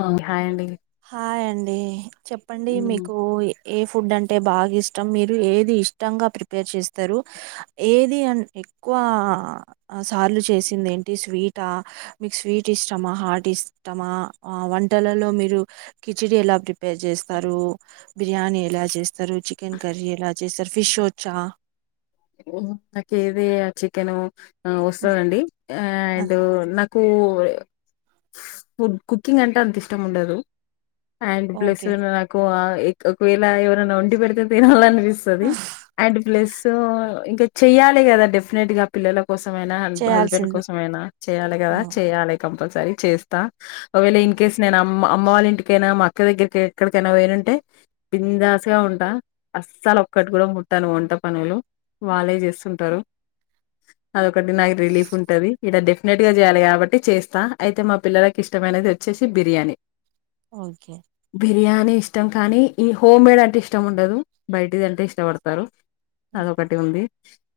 ఆ హాయ్ అండి హాయ్ అండి చెప్పండి మీకు ఏ ఏ ఫుడ్ అంటే బాగా ఇష్టం మీరు ఏది ఇష్టంగా ప్రిపేర్ చేస్తరు? ఏది అన్ ఎక్కువ సార్లు చేసింది ఏంటి స్వీటా? మీకు స్వీట్ ఇష్టమా? హాట్ ఇష్టమా ఆ వంటలలో మీరు? కిచిడీ ఎలా ప్రిపేర్ చేస్తారు? బిర్యానీ ఎలా చేస్తారు? చికెన్ కర్రీ ఎలా చేస్తారు? ఫిష్ వచ్చా? నాకు ఏది ఆ చికెన్ వస్తాదండి అండ్ నాక్ కు ఫ్ కుకింగ్ అంటే అంత ఇష్టం ఉండదు అండ్ ప్లస్ ఓకే నాకు ఇక ఒకవేళ ఎవరైనా ఒండి పెడితే తినాలనిపిస్ స్తది అండ్ ప్లస్ ఇంకా చెయ్యాలి కదా డెఫినెట్ గా పిల్లల కోసమైనా హస్బ్ హస్బెండ్ చేయాల్సిందే కోసమైనా చేయ్యాలి కదా చేయాలి కంపల్సరీ చేస్తా ఒకవేళ ఇన్ కేస్ నేను అమ్ అమ్మ వాళ్ళ ఇంటికైనా మా అక్క దగ్గరికి ఎక్కడికైనా వేయ్నుంటే బిందాస్గా ఉంటా అస్సలు ఒక్కటి కూడా ముట్టను వంట పనులు వాళ్ళే చేస్సుంటారు అదొకటి నాకు రిలీఫ్ ఉంటది ఈడ డెఫ్ న్నట్టుగా చేయాలి కాబట్టి చేస్తా అయితే మా పిల్లలకి ఇష్టమైనది వచ్చేసి బిర్యానీ ఓకే బిర్యానీ ఇష్టం కానీ ఈ హోమ్మేడ్ అంటే ఇష్టం ఉండదు బయటిది అంటే ఇష్టపడతారు ఓకే. ఒకటి ఉంది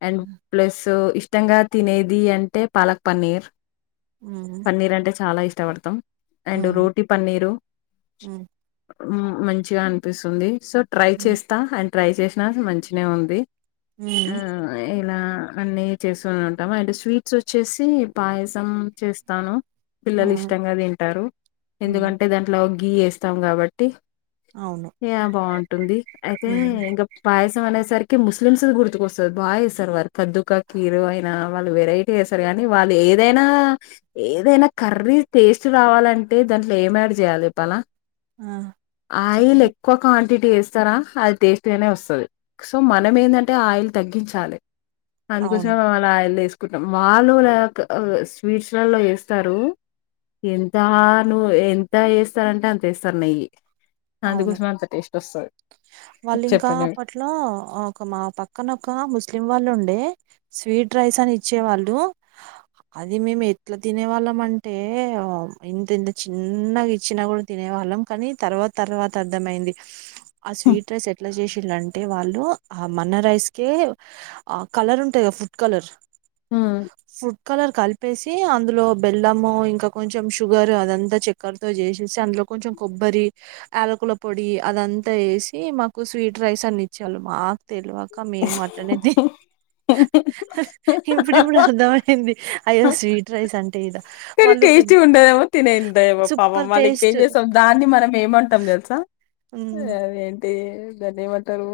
అండ్ ప్లస్ ఇష్టంగా తినేది అంటే పాలక్ పన్నీర్ ఉమ్ పన్నీర్ అంటే చాలా ఇష్టపడతాం అండ్ ఉమ్ రోటీ పన్నీరు ఉమ్ ఉమ్ మంచిగా అనిపిస్తుంది సో ట్రై ఉమ్ చేస్తా అండ్ ట్రై చేసినా మంచినా ఉంది ఆ ఇలా అన్నీ చేస్సు ఉంటాము అండ్ స్వీట్స్ వచ్చేసి పాయసం చేస్తాను పిల్లలు ఉమ్ ఇష్టంగా తింటారు ఉమ్. ఎందుకంటే దాంట్లో గీ వేస్తాం కాబట్టి అవును ఇగ బాగుంటుంది అయితే హ్మ్ ఇంకా పాయసం అనేసరికి ముస్ ఫిలిమ్స్ గుర్తుకొస్తా బా వేస్తారు కద్దుక కీరో అయినా వాళ్ళు వెరటీ వేస్తారు కాని వాళ్ళు ఏదైనా ఏదైనా కర్రీ టేస్ట్ రావాలంటే దాంట్లో ఏం యాడ్ చేయాల్ చెప్పనా? ఆ ఆయిల్ చెప్పండి ఎక్కువ క్వాంటిటీ వేస్తారా అది టేస్ట్గానే వస్తది సో మ మనమేందంటే ఆయిల్ తగ్గించాలి అందుకోసమే అవును మా వాల్ అలా ఆయిల్లో వేసుకుంటాం వాళ్ళు లైక్ స్వీట్స్ లలో వేస్తారు ఎంత నువ్వు ఎంత ఏస్తారంటే అంత ఎస్తారు నెయ్యి అవును అందుకోసమే అంత టేస్ట్ వస్తాది చెప్పండి మీర్ అట్లా ఒక మా పక్కన ఒక ముస్లిం వాళ్ళు ఉండే స్వీట్ రైస్ అని ఇచ్చేవాళ్ళు అది మేము ఎట్ల తినే వాళ్ళం అంటే ఇంత ఇంత చిన్నగా ఇచ్చినా కూడా తినే వాళ్ళం కానీ తర్వాత తర్వాత అర్థమయింది ఆ స్వీట్ రైస్ ఎట్ల చేసిల్లు అంటే వాళ్ళు ఆ మన రైస్కే ఆ కలర్ ఉంటాయి కదా ఫుడ్ కలర్ హ్మ్. ఫుడ్ కలర్ కల్ ప్పేసి అందులో బెల్లము ఇంకా కొంచెం షుగర్ అదంతా చక్కెరతో చేసేసి అందులో కొంచెం కొబ్బరి ఆలకుల పొడి అదంతా ఏసి మాకు స్వీట్ రైస్ అన్ని ఇచ్చే వాళ్ళు మాకు తెల్వ క మేము అట్లనే ది ఇప్పుడుప్పుడు అర్థమయింది అయ్యో స్వీట్ రైస్ అంటే ఇదా సరే వాళ్ళు టేస్టీ పెద్ద ఉండదేమో తినేందేమో పాపం సూపర్ వాళ్ళు ఇంకేం టేస్ట్ చేస్తాం దాన్ని మనం ఏమంటాం తెలుసా ఆ అది ఏంటి దాన్ని ఏమంటారు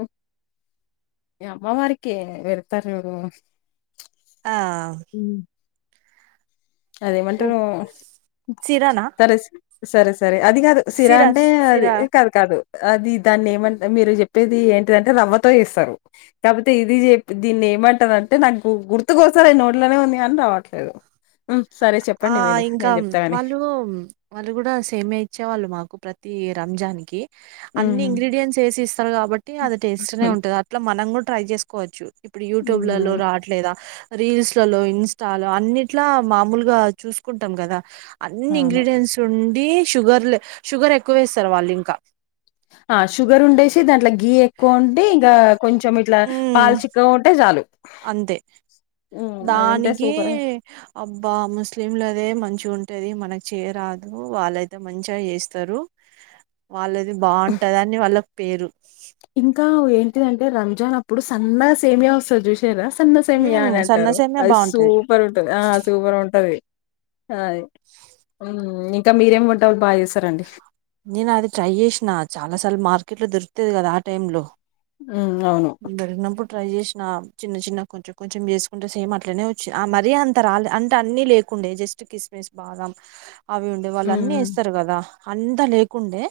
ఏ అమ్మ వారికి పెడ్తరు చూడు ఆ అదే ఏమంటరు సిరానా సరే సరే సరే అది కాదు సిరా సిరాంటే అది సిరా కాదు కాదు అది దాన్ని ఏమంటే మీరు చెప్పేది ఏంటిదంటే రవ్వతో చేస్తారు కాకపోతే ఇది చెప్ దీన్ని ఏమంటారంటే నాకు గుర్తు కోస్తాలే నోట్లోనే ఉంది కాని రావట్లేదు హ్మ్. సరే ఆ చెప్పండి మీరు ఇంకా నేను చెప్తాగాని వాళ్ళు వాళ్ళు కూడా సేమ్యా ఇచ్చేవాళ్ళు మాకు ప్రతి రంజానికి అన్ని ఇంగ్రీడియంట్స్ ఏసి ఇస్తారు కాబట్టి అది టేస్ట్నే ఉంటది అట్లా మనం కూడా ట్రై చేసుకోవచ్చు ఇప్పుడు యూట్యూబ్లలో రావట్లేదా రీల్స్ లలో ఇన్స్టాలో అన్నిట్లా మామూల్ రా చూసుకుంటాం కదా అన్ని అవును ఇంగ్రీడియంన్స్ టుండి షుగర్ల్ షుగర్ ఎక్కువ వేస్తారు వాళ్ళు ఇంకా ఆ షుగర్ ఉండేసి దాంట్లో గీ ఎక్కువ ఉంటే ఇంకా కొంచెం ఇట్లా ఉమ్ పాలు చిక్కగా ఉంటే చాలు అంతే హ్మ్. అవి ఉంటే దానికి సూపర్గా అబ్బా ముస్లింలదే మంచిగుంటది మనకి చేయరాదు వాళ్ళయితే మంచిగా చేస్తారు వాళ్ళది బాంటది అని వాళ్ళ పేరు ఇంకా ఏంటిది అంటే రంజాన్ అప్పుడు సన్నగ సేమియా వస్తది జుస్ తేరా సన్నసేమియా ఉమ్ అని సన్న అంటారు సేమియా అది సో బాగుంటది సూపర్ ఉంటది ఆ సూపర్ ఉంటుది అయ్ హ్మ్ ఇంకా మీరేమి వంటలు బా చేస్తారండి నేను అది ట్రై చేసిన చాలా సార్లు మార్కెట్ లో దొరుకుతది కదా ఆ టైమ్ లో హ్మ్ అవును దొరికినప్పుడు ట్రై చేసిన చిన్న చిన్న కొంచెం కొంచెం చేస్కుంట సేమ్ అట్లనే వచ్చ ఆ మరీ అంత తా రాలె అంటే అన్ని లేకుండే జస్ట్ కిస్మిస్ బాదం అవి ఉండే వాళ్ళు అన్ని హ్మ్. వేస్తారు కదా అంతా లేకుండే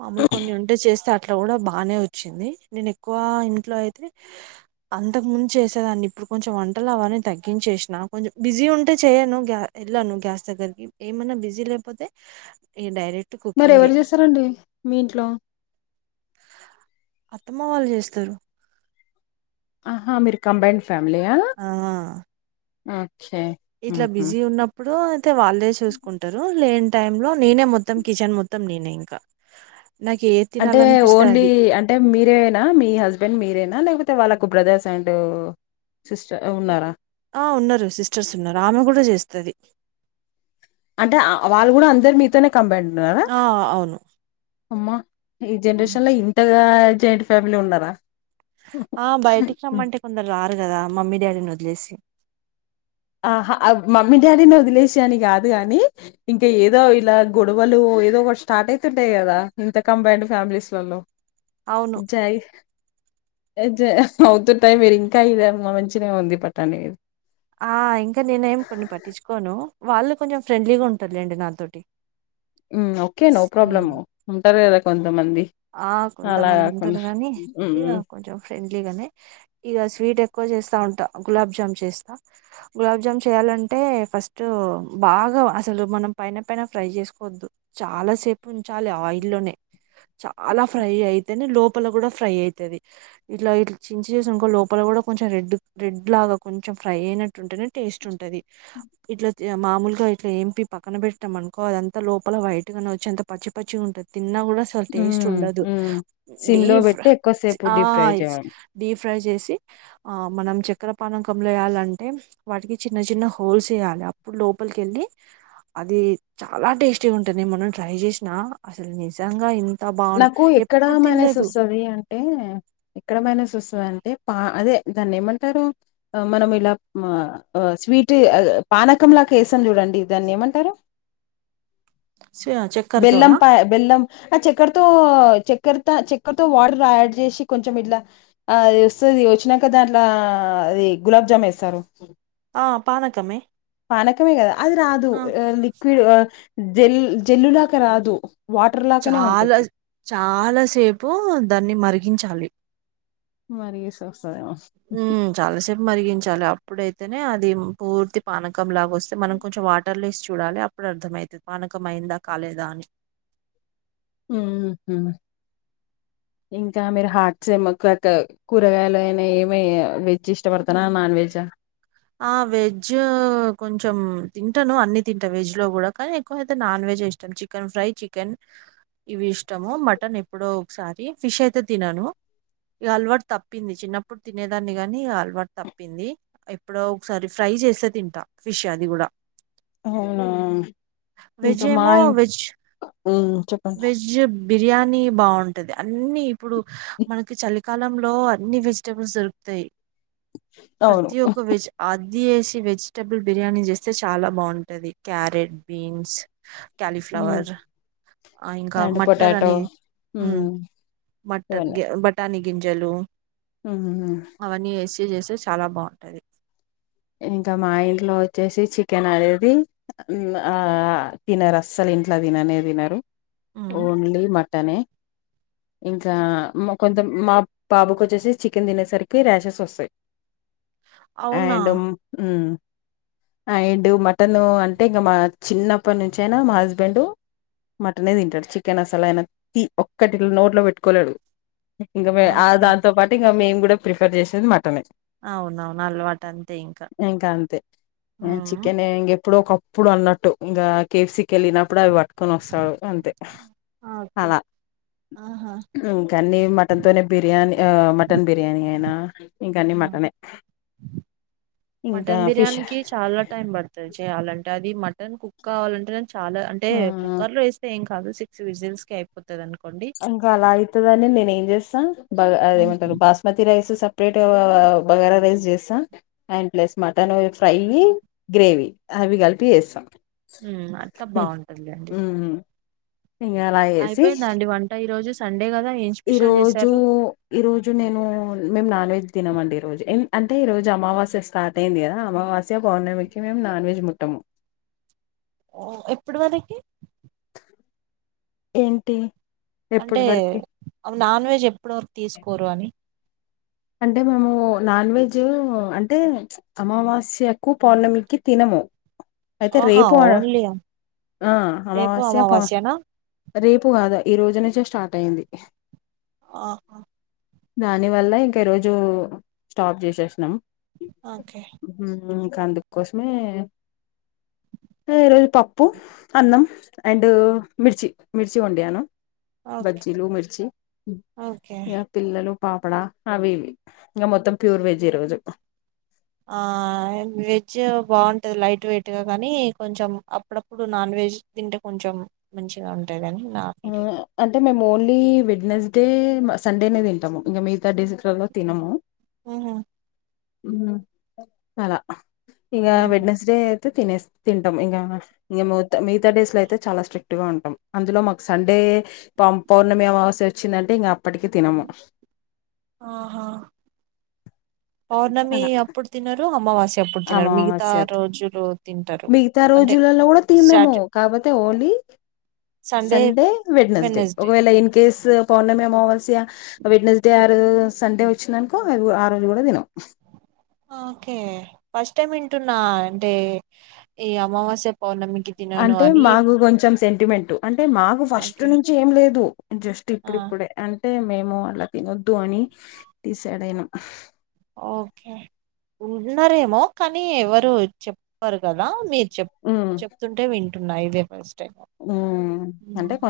మామూలు కొన్ని ఉంటే చేస్తార్ అట్లా కూడా బానే వచ్చింది నేను ఎక్కువ ఇంట్లో అయితే అంతకు ముందు చేసేదాన్ని ఇప్పుడు కొంచెం వంటలు అవన్నీ తగ్గించేసినా కొంచెం బిజీ ఉంటే చెయ్యను గ్య ఎళ్లా ను్ గ్యాస్ దగ్గరకి ఏమన్నా బిజీ లేకపోతే ఈ డైరెక్ట్. మరి ఎవరు కుకింగే చేస్తారండి మీ ఇంట్లో. అత్తమ్మ వాళ్ళు చేస్తారు ఆహా మీరు కంబైండ్ ఫ్యామిలీయా ఆ ఓకే. ఇట్లా హుహు. బిజీ ఉన్నప్పుడు అయితే వాళ్ళే చూసుకుంట. లేని టైంలో నేనే మొత్తం కిచెన్ మొత్తం నేనే ఇంకా నాకేద్. అంటే ఓన్లీ అంట. అంటే మీరేైనా మీ హస్బెండ్ మీరేనా లేకపోతే వాళ్ళకు బ్రదర్స్ అండ్. సిస్టర్ ఉన్నారా. ఆ ఉన్నారు సిస్టర్స్ ఉన్నారు ఆమె కూడా చేస్తది. అంటే వాళ్ళు కూడా అందరు మీతోనే కంబైన్డ్ ఉన్నారా ఆ అవును అమ్మా. ఈ హ్మ్. జనరేషన్ లో ఇంతగా జాయింట్ ఫ్యామిలీ ఉన్నారా. ఆ బయటికి రమ్మంటే కొందరు రారు కదా మమ్మీ డాడీని వదిలేసి. ఆహా ఆ మమ్మీ డాడీని వదిలేసి అని కాదు కాగాని. ఇంకా ఏదో ఇలా గొడవలు ఏదో ఒక స్టార్ట్ అయితుంటాయి కదా ఇంత కంబైండ్ ఫ్యామిలీస్లలో. అవును జయి. జయం అవుతుంటాయి మీరు ఇంకా ఇదమ్మా మంచినే ఉంది పట్టండి ఇది. ఆ ఇంకా నేనే ఏం కొన్ని పట్టించుకోను వాళ్ళు కొంచెం ఫ్రెండ్లీగా ఉంటారు లెండి నాతోటి. మ్ ఓకే నో ప్రాబ్లమ్ హ్మ్. ఉంటారు కదా కొంతమంది. ఆ అలా కొంతమంది ఉంటారు కాకుండా గానీ ఉమ్ ఇగా కొంచెం. ఫ్రెండ్లీ గానే ఇగ స్వీట్ ఎక్కువ చేస్తా ఉంటా గులాబ్ జామ్ చేస్తా. గులాబ్జామ్ చేయాలంటే ఫస్ట్ బాగా అసలు మనం పైన పైన ఫ్రై చేసుకోవద్దు. చాలా సేపు ఉంచాలి ఆయిల్లోనే. చాలా ఫ్రై అయితేనే లోపల కూడా ఫ్రై అయితది. ఇట్లా ఇట్ల చించి చేసి ఇంక లోపల కూడా కొంచెం రెడ్ రెడ్ లాగా కొంచెం ఫ్రై అయినట్టు. టుంటేనే టేస్ట్ ఉంటది. ఇట్లా మామూలుగా ఇట్లా ఏం పక్కన పెట్టాం అనుకో అదంతా లోపల వైట్ నే వచ్చి అంత. పచ్చి పచ్చిగుంటది తిన్నా కూడా సరిపో టేస్ట్ ఉమ్ ఉండదు ఉమ్ సిమ్ లో డీప్ ఫ్రై పెట్టి ఎక్కువసేపు ఆ డీప్ ఫ్రై చేయండి డీప్ ఫ్రై చేసి. ఆ మనం చక్కెరపానకంలో వెయాలంటే. వాటికి చిన్న చిన్న హోల్స్ వేయాలి అప్పుడు లోపలికెళ్లి. అది చాలా టేస్టీగా ఉంటుంది మొన్న ట్రై చేసినా అసలు నిజంగా ఇం. నాకు ఎక్కడ మైనస్ వస్తది అంటే. ఎక్కడ మైనస్ వస్తుందంటే పా అదే దాన్ని ఏమంటారు ఆ మనం ఇలా అ. ఒ స్వీట్ పానకంలాక వేస్తాం చూడండి దాన్ని ఏమంటారు. బెల్లం చక్కరతోనా పా బెల్లం అ చెే. చెక్కర్తో చక్కెరతో చక్కతో వాటర్ యాడ్ చేసి కొంచెం ఇట్ల. ఆ అది వస్తది వచ్చినాక దాంట్లో అది గులాబ్ జామ్ వేస్తారు. ఆ పానకమే. పానకమే కదా అది రాదు ఆ లిక్విడ్ అ జల్ జల్లులాగ రాదు. వాటర్ లాగానే చాలా ఉంటది చాలా సేపు దాన్ని మరిగించాలి. మరిగిస్తే వస్తదేమో. హ్మ్ చాలాసేపు మరిగించాల అప్పుడైతేనే అది పూర్తి. పానకం లాగా వస్తే మనం కొంచెం వాటర్లు వేసి చూడాలి అప్పుడు అర్థమవుతంది పానకం అయిందా కాలేదా అని. ఇంకా మీరు హార్ట్ సేమకత్. కూరగాయలు అయినా ఏమి వెజ్ ఇష్టపడతన్నా నాన్ వెజ్ అ ఆ వెజ్ కొంచెం తింటను అన్ని తింటా వెజ్ లో కూడా కానీ ఎక్కువ అయితే నాన్ వెజ్ ఇష్టం చిక్ న్ ఫ్రై చికెన్ ఇవి ఇష్టము మటన్ ఎప్పుడో ఒకసారి ఫిష్ అయితే తినను ఇక అలవాటు తప్పింది చిన్నప్పుడు తినేదాన్ని గాని అలవాటు తప్పింది ఎప్పుడొ ఒకసారి ఫ్రై చేస్తే తింటా ఫిష్ అది కూడా అవునా వెజ్ ఇంకా మా ఏమో ఇం వెజ్ మ్మ్ చెప్పండి వెజ్ బిర్యానీ బాగుంటది అన్ని ఇప్పుడు మనకి చలి కాలంలో అన్ని వెజిటెబుల్స్ దొరుకుతాయి అవును ప్రతి ఒ వెజ్ అది వేసి వెజిటెబుల్ బిర్యానీ చేస్తే చాలా బాగుంటది క్యారెట్ బీన్స్ కాలిఫ్లావర్ ఆ ఇంకా అండ్ మట్టర్ పొటాటో అనీ మ్ మ్మ్ మట్టర్ గ బట్ టానీ గింజలు ఉమ్ అవన్నీ వేసి చేస్తే చాలా బాగుంటది ఇంకా మా ఇంట్లో వచ్చేసి చికెన్ అనేది ఆ తినరు అస్సలు ఇంట్ల తిననే తినరు ఉమ్ ఓన్లీ మట్ టనే ఇంకా కొంత మా బాబుకు వచ్చేసి చికెన్ తినేసరికి రషెస్ వస్తాయి అవునా ఉమ్మ్ అండ్ మటన్ అంటే ఇంకా మా చిన్నప్పటి నుంచయినా మా హస్బెండ్ మటనే తింటాడు చికెన్ అస్సలు ఆయన ఒక్కటి నోట్లో పెట్టుకోలేడు ఇంకా మే ఆ ఓకే దాంతో పాటు ఇంక మేము కూడా ప్రిఫర్ చేసేది మటనే అవునవును అల్వాటు ఇంక అంతే ఉమ్ చికెన్ ఇంగ ఎప్పుడోకప్పు పుడు అన్నట్టు ఇంకా కేఎఫ్సి కి వేళ్ళినప్పుడు అవి పట్టుకొని వస్తాడు అంతే ఓకే అలా ఆహా ఇంక అన్నీ మ మటన్ తొనే బిర్యానీ మటన్ బిర్యానీ అయినా ఇంక అన్ని ఉమ్. మటనే ఇంకా మటన్ ఫిష్ బిర్యానీకి చాలా టైం పడుత ది చేయాలంటే అది మటన్ కుక్ కావాలంటేనే చాలా అంటే ఆ కుక్కర్ లో వేస్తే ఏంకా కాదు సిక్స్ విజిల్స్ కి అయిపోతది అనుకోండి ఇంక అలా అయితదని నేనేం చేస్తా బగా ఉమ్ అదేమంటారు బాస్ మతి రైస్ సపరైట్ బగారా రైస్ చేస్తా and plus mutton fry gravy అవి కలిపి చేస్తా ఉమ్మ్ అట్ల బాగుంటుంది అండి ఇంగ అయిపోయిందా అండి వంట ఈ రోజు సండే కదా ఏ ఈ రోజు ఈ రోజు నేను మేం నాన్ వెజ్ తినం అండి ఈ రోజు అంటే ఈ రోజు అమావాస్య స్టార్ట్ అయింది కదా అమావాస్య పౌర్ణమికి మేము నాన్ వెజ్ ముట్టము ఓ ఎప్పుడి వరకి ఏంటి అంటే ఎప్పటి వరకి నాన్ వెజ్ ఎప్పుడువరకు తీసుకోరు అని అంటే మేము నాన్ వెజ్ అంటే అమావాస్యకు పౌర్ణమికి తినము అయితే ఆహా రేపు ఓన్లీ ఆ రేపు అమావాస్య పౌ అమావాస్యనా రేపు కాదా ఈ రోజు నుంచే స్టార్ట్ అయింది ఆహా దాని వల్ల ఇంకా ఈ రోజు స్టాప్ చేసేసినాం ఓకే ఉమ్ ఇంక అందుకు కోసమే ఈరోజు పప్పు అన్నం అండ్ మిర్చి మిర్చి వండాను ఓకే బజ్జీలు మిర్చి ఓకే ఇంగ పిల్లలు పాపడా అవి ఇవి ఇంగ మొత్తం ప్యూర్ వెజ్ ఈ రోజు ఆ వెజ్ బాగుంటది లైట్ వెయిట్ గా కానీ కొంచెం అప్పుడప్పు ప్పుడు నాన్ వెజ్ తింటే కొంచెం మంచిగా ఉంటాదని నా ఫీలింగ్ అంటే మేము ఓన్లీ వెడ్నస్డే సండే నే తింటాము ఇంగ మీ గతా రోజులలో తినము ఉహు ఉ అలా ఇగా ఉహు వెడ్నెస్ డే అయితే తినేస్ తింటాం ఇంకా ఇ మిగత డేస్ అయితే చాల స్ట్రిక్ట్ గా ఉంటాం అందులో మా సండే పం పౌర్ణమి అమవస్య వచ్చిందంటే ఇంక అప్పటికి తినము ఆహా పౌర్ణమి అలా అప్పుడు తినరు అమావాస్య ప్పుడు తినరు మిగతా అమావాస్య తి రోజులు తింటారు అంటే సాట్ కాకపోతే ఓన్లీ సండే వెడ్నస్డే వెనస్డే ఒకవేళ ఇన్ కేస్ పౌర్ణమి అమావాస్య వెడ్నస్డే ఆ రోజు సండే వచ్చిందనుకో ఆ రోజు కూడా తినం ఓకే ఫస్ట్ టైమ్ వింటున్నా అంటే ఈ అమావాస్య పౌర్ణమికి తినను అంటే అని మాకు కొంచెం సెంటిమెంట్ అంటే మా ఫస్ట్ ఓకే నుంచి ఏం లేదు జస్ట్ ఆ ఇప్పుడిప్పుడే అ టే మేము అట్లా తినొద్దు అని డిసైడ్ అయినాం ఓకే ఉన్నారేమో కానీ ఎవరు చెప్పరు కదా మీరు చెప్ ఉమ్ చెప్తుంటే వింటున్నా ఇదే ఫస్ట్ టైమ్ ఉ అంటే కొ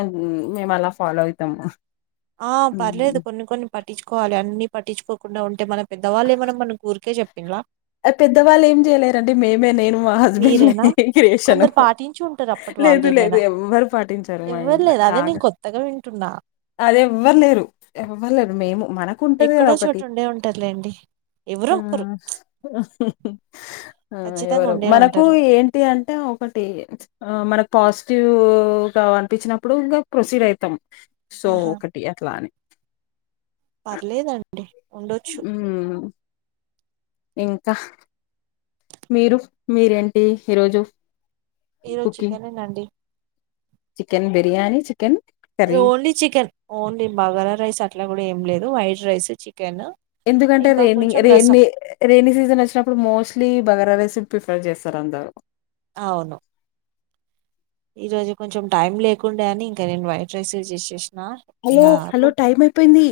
మేము అలా ఫాలో అయతాము ఆ పర్లేదు కొన్ని కొన్ని పట్టించుకోవాలి అన్ని పట్టించుకోకుండా ఉంటే మన పెద్దవాళ్ళు ఏమన్న మనకు ఊరికే చెప్పింలా ఆ పెద్దవాళ్ళు ఏం చేయలేరండి మేమే నేను మా హస్బెండ్ ని మీరేనా క్రియేషను కొందరు పాటించి ఉంటారు అప్పటి వాళ్ళు లేదు లేదు ఏమైనా ఎవరు పాటించ ఎవ్వరు లేద అదే నేను కొత్తగా వింటున్నా అది ఎవ్వరులేరు ఎవ్వరులేరు మేము మన ఎక్కడో చోట ఉండే ఉంటదిలేండి ఎవరు ఒక్కరు ఎవరు ఉండే మనకు ఉంటారు ఏంటి అంటే ఒకటి ఆ మనకు పాజిటివ్గా అనిపించినప్పుడు ఇంగ ప్రొసీడ్ అయితాం సో ఆహా ఒకటి అట్లానే పర్లేదండి ఉండొచ్చు ఊ ఇంకా మీరు మీరేంటి ఈరోజు ఈ రోజు కుకింగ్? చికెన్ ఏ నండి chicken biryani chicken curry only chicken only bagara rice అట్లా కూడా ఏం లేదు వైట్ రైస్ చికెన్ ఎందుకంటే ఇంకా రే కొంచెం రసం రేన్ని రైనీ సీజన్ వచ్చినప్పుడు మోస్ట్లీ బగార రైస్ ప్రిఫర్ చేస్తారు అందరు అవును ఈ రోజు కొంచెం టైం లేకుండడా అని ఇంక నేను వైట్ రైస్ చేసేసిన హలో ఇక హలో టైం అయిపోయింది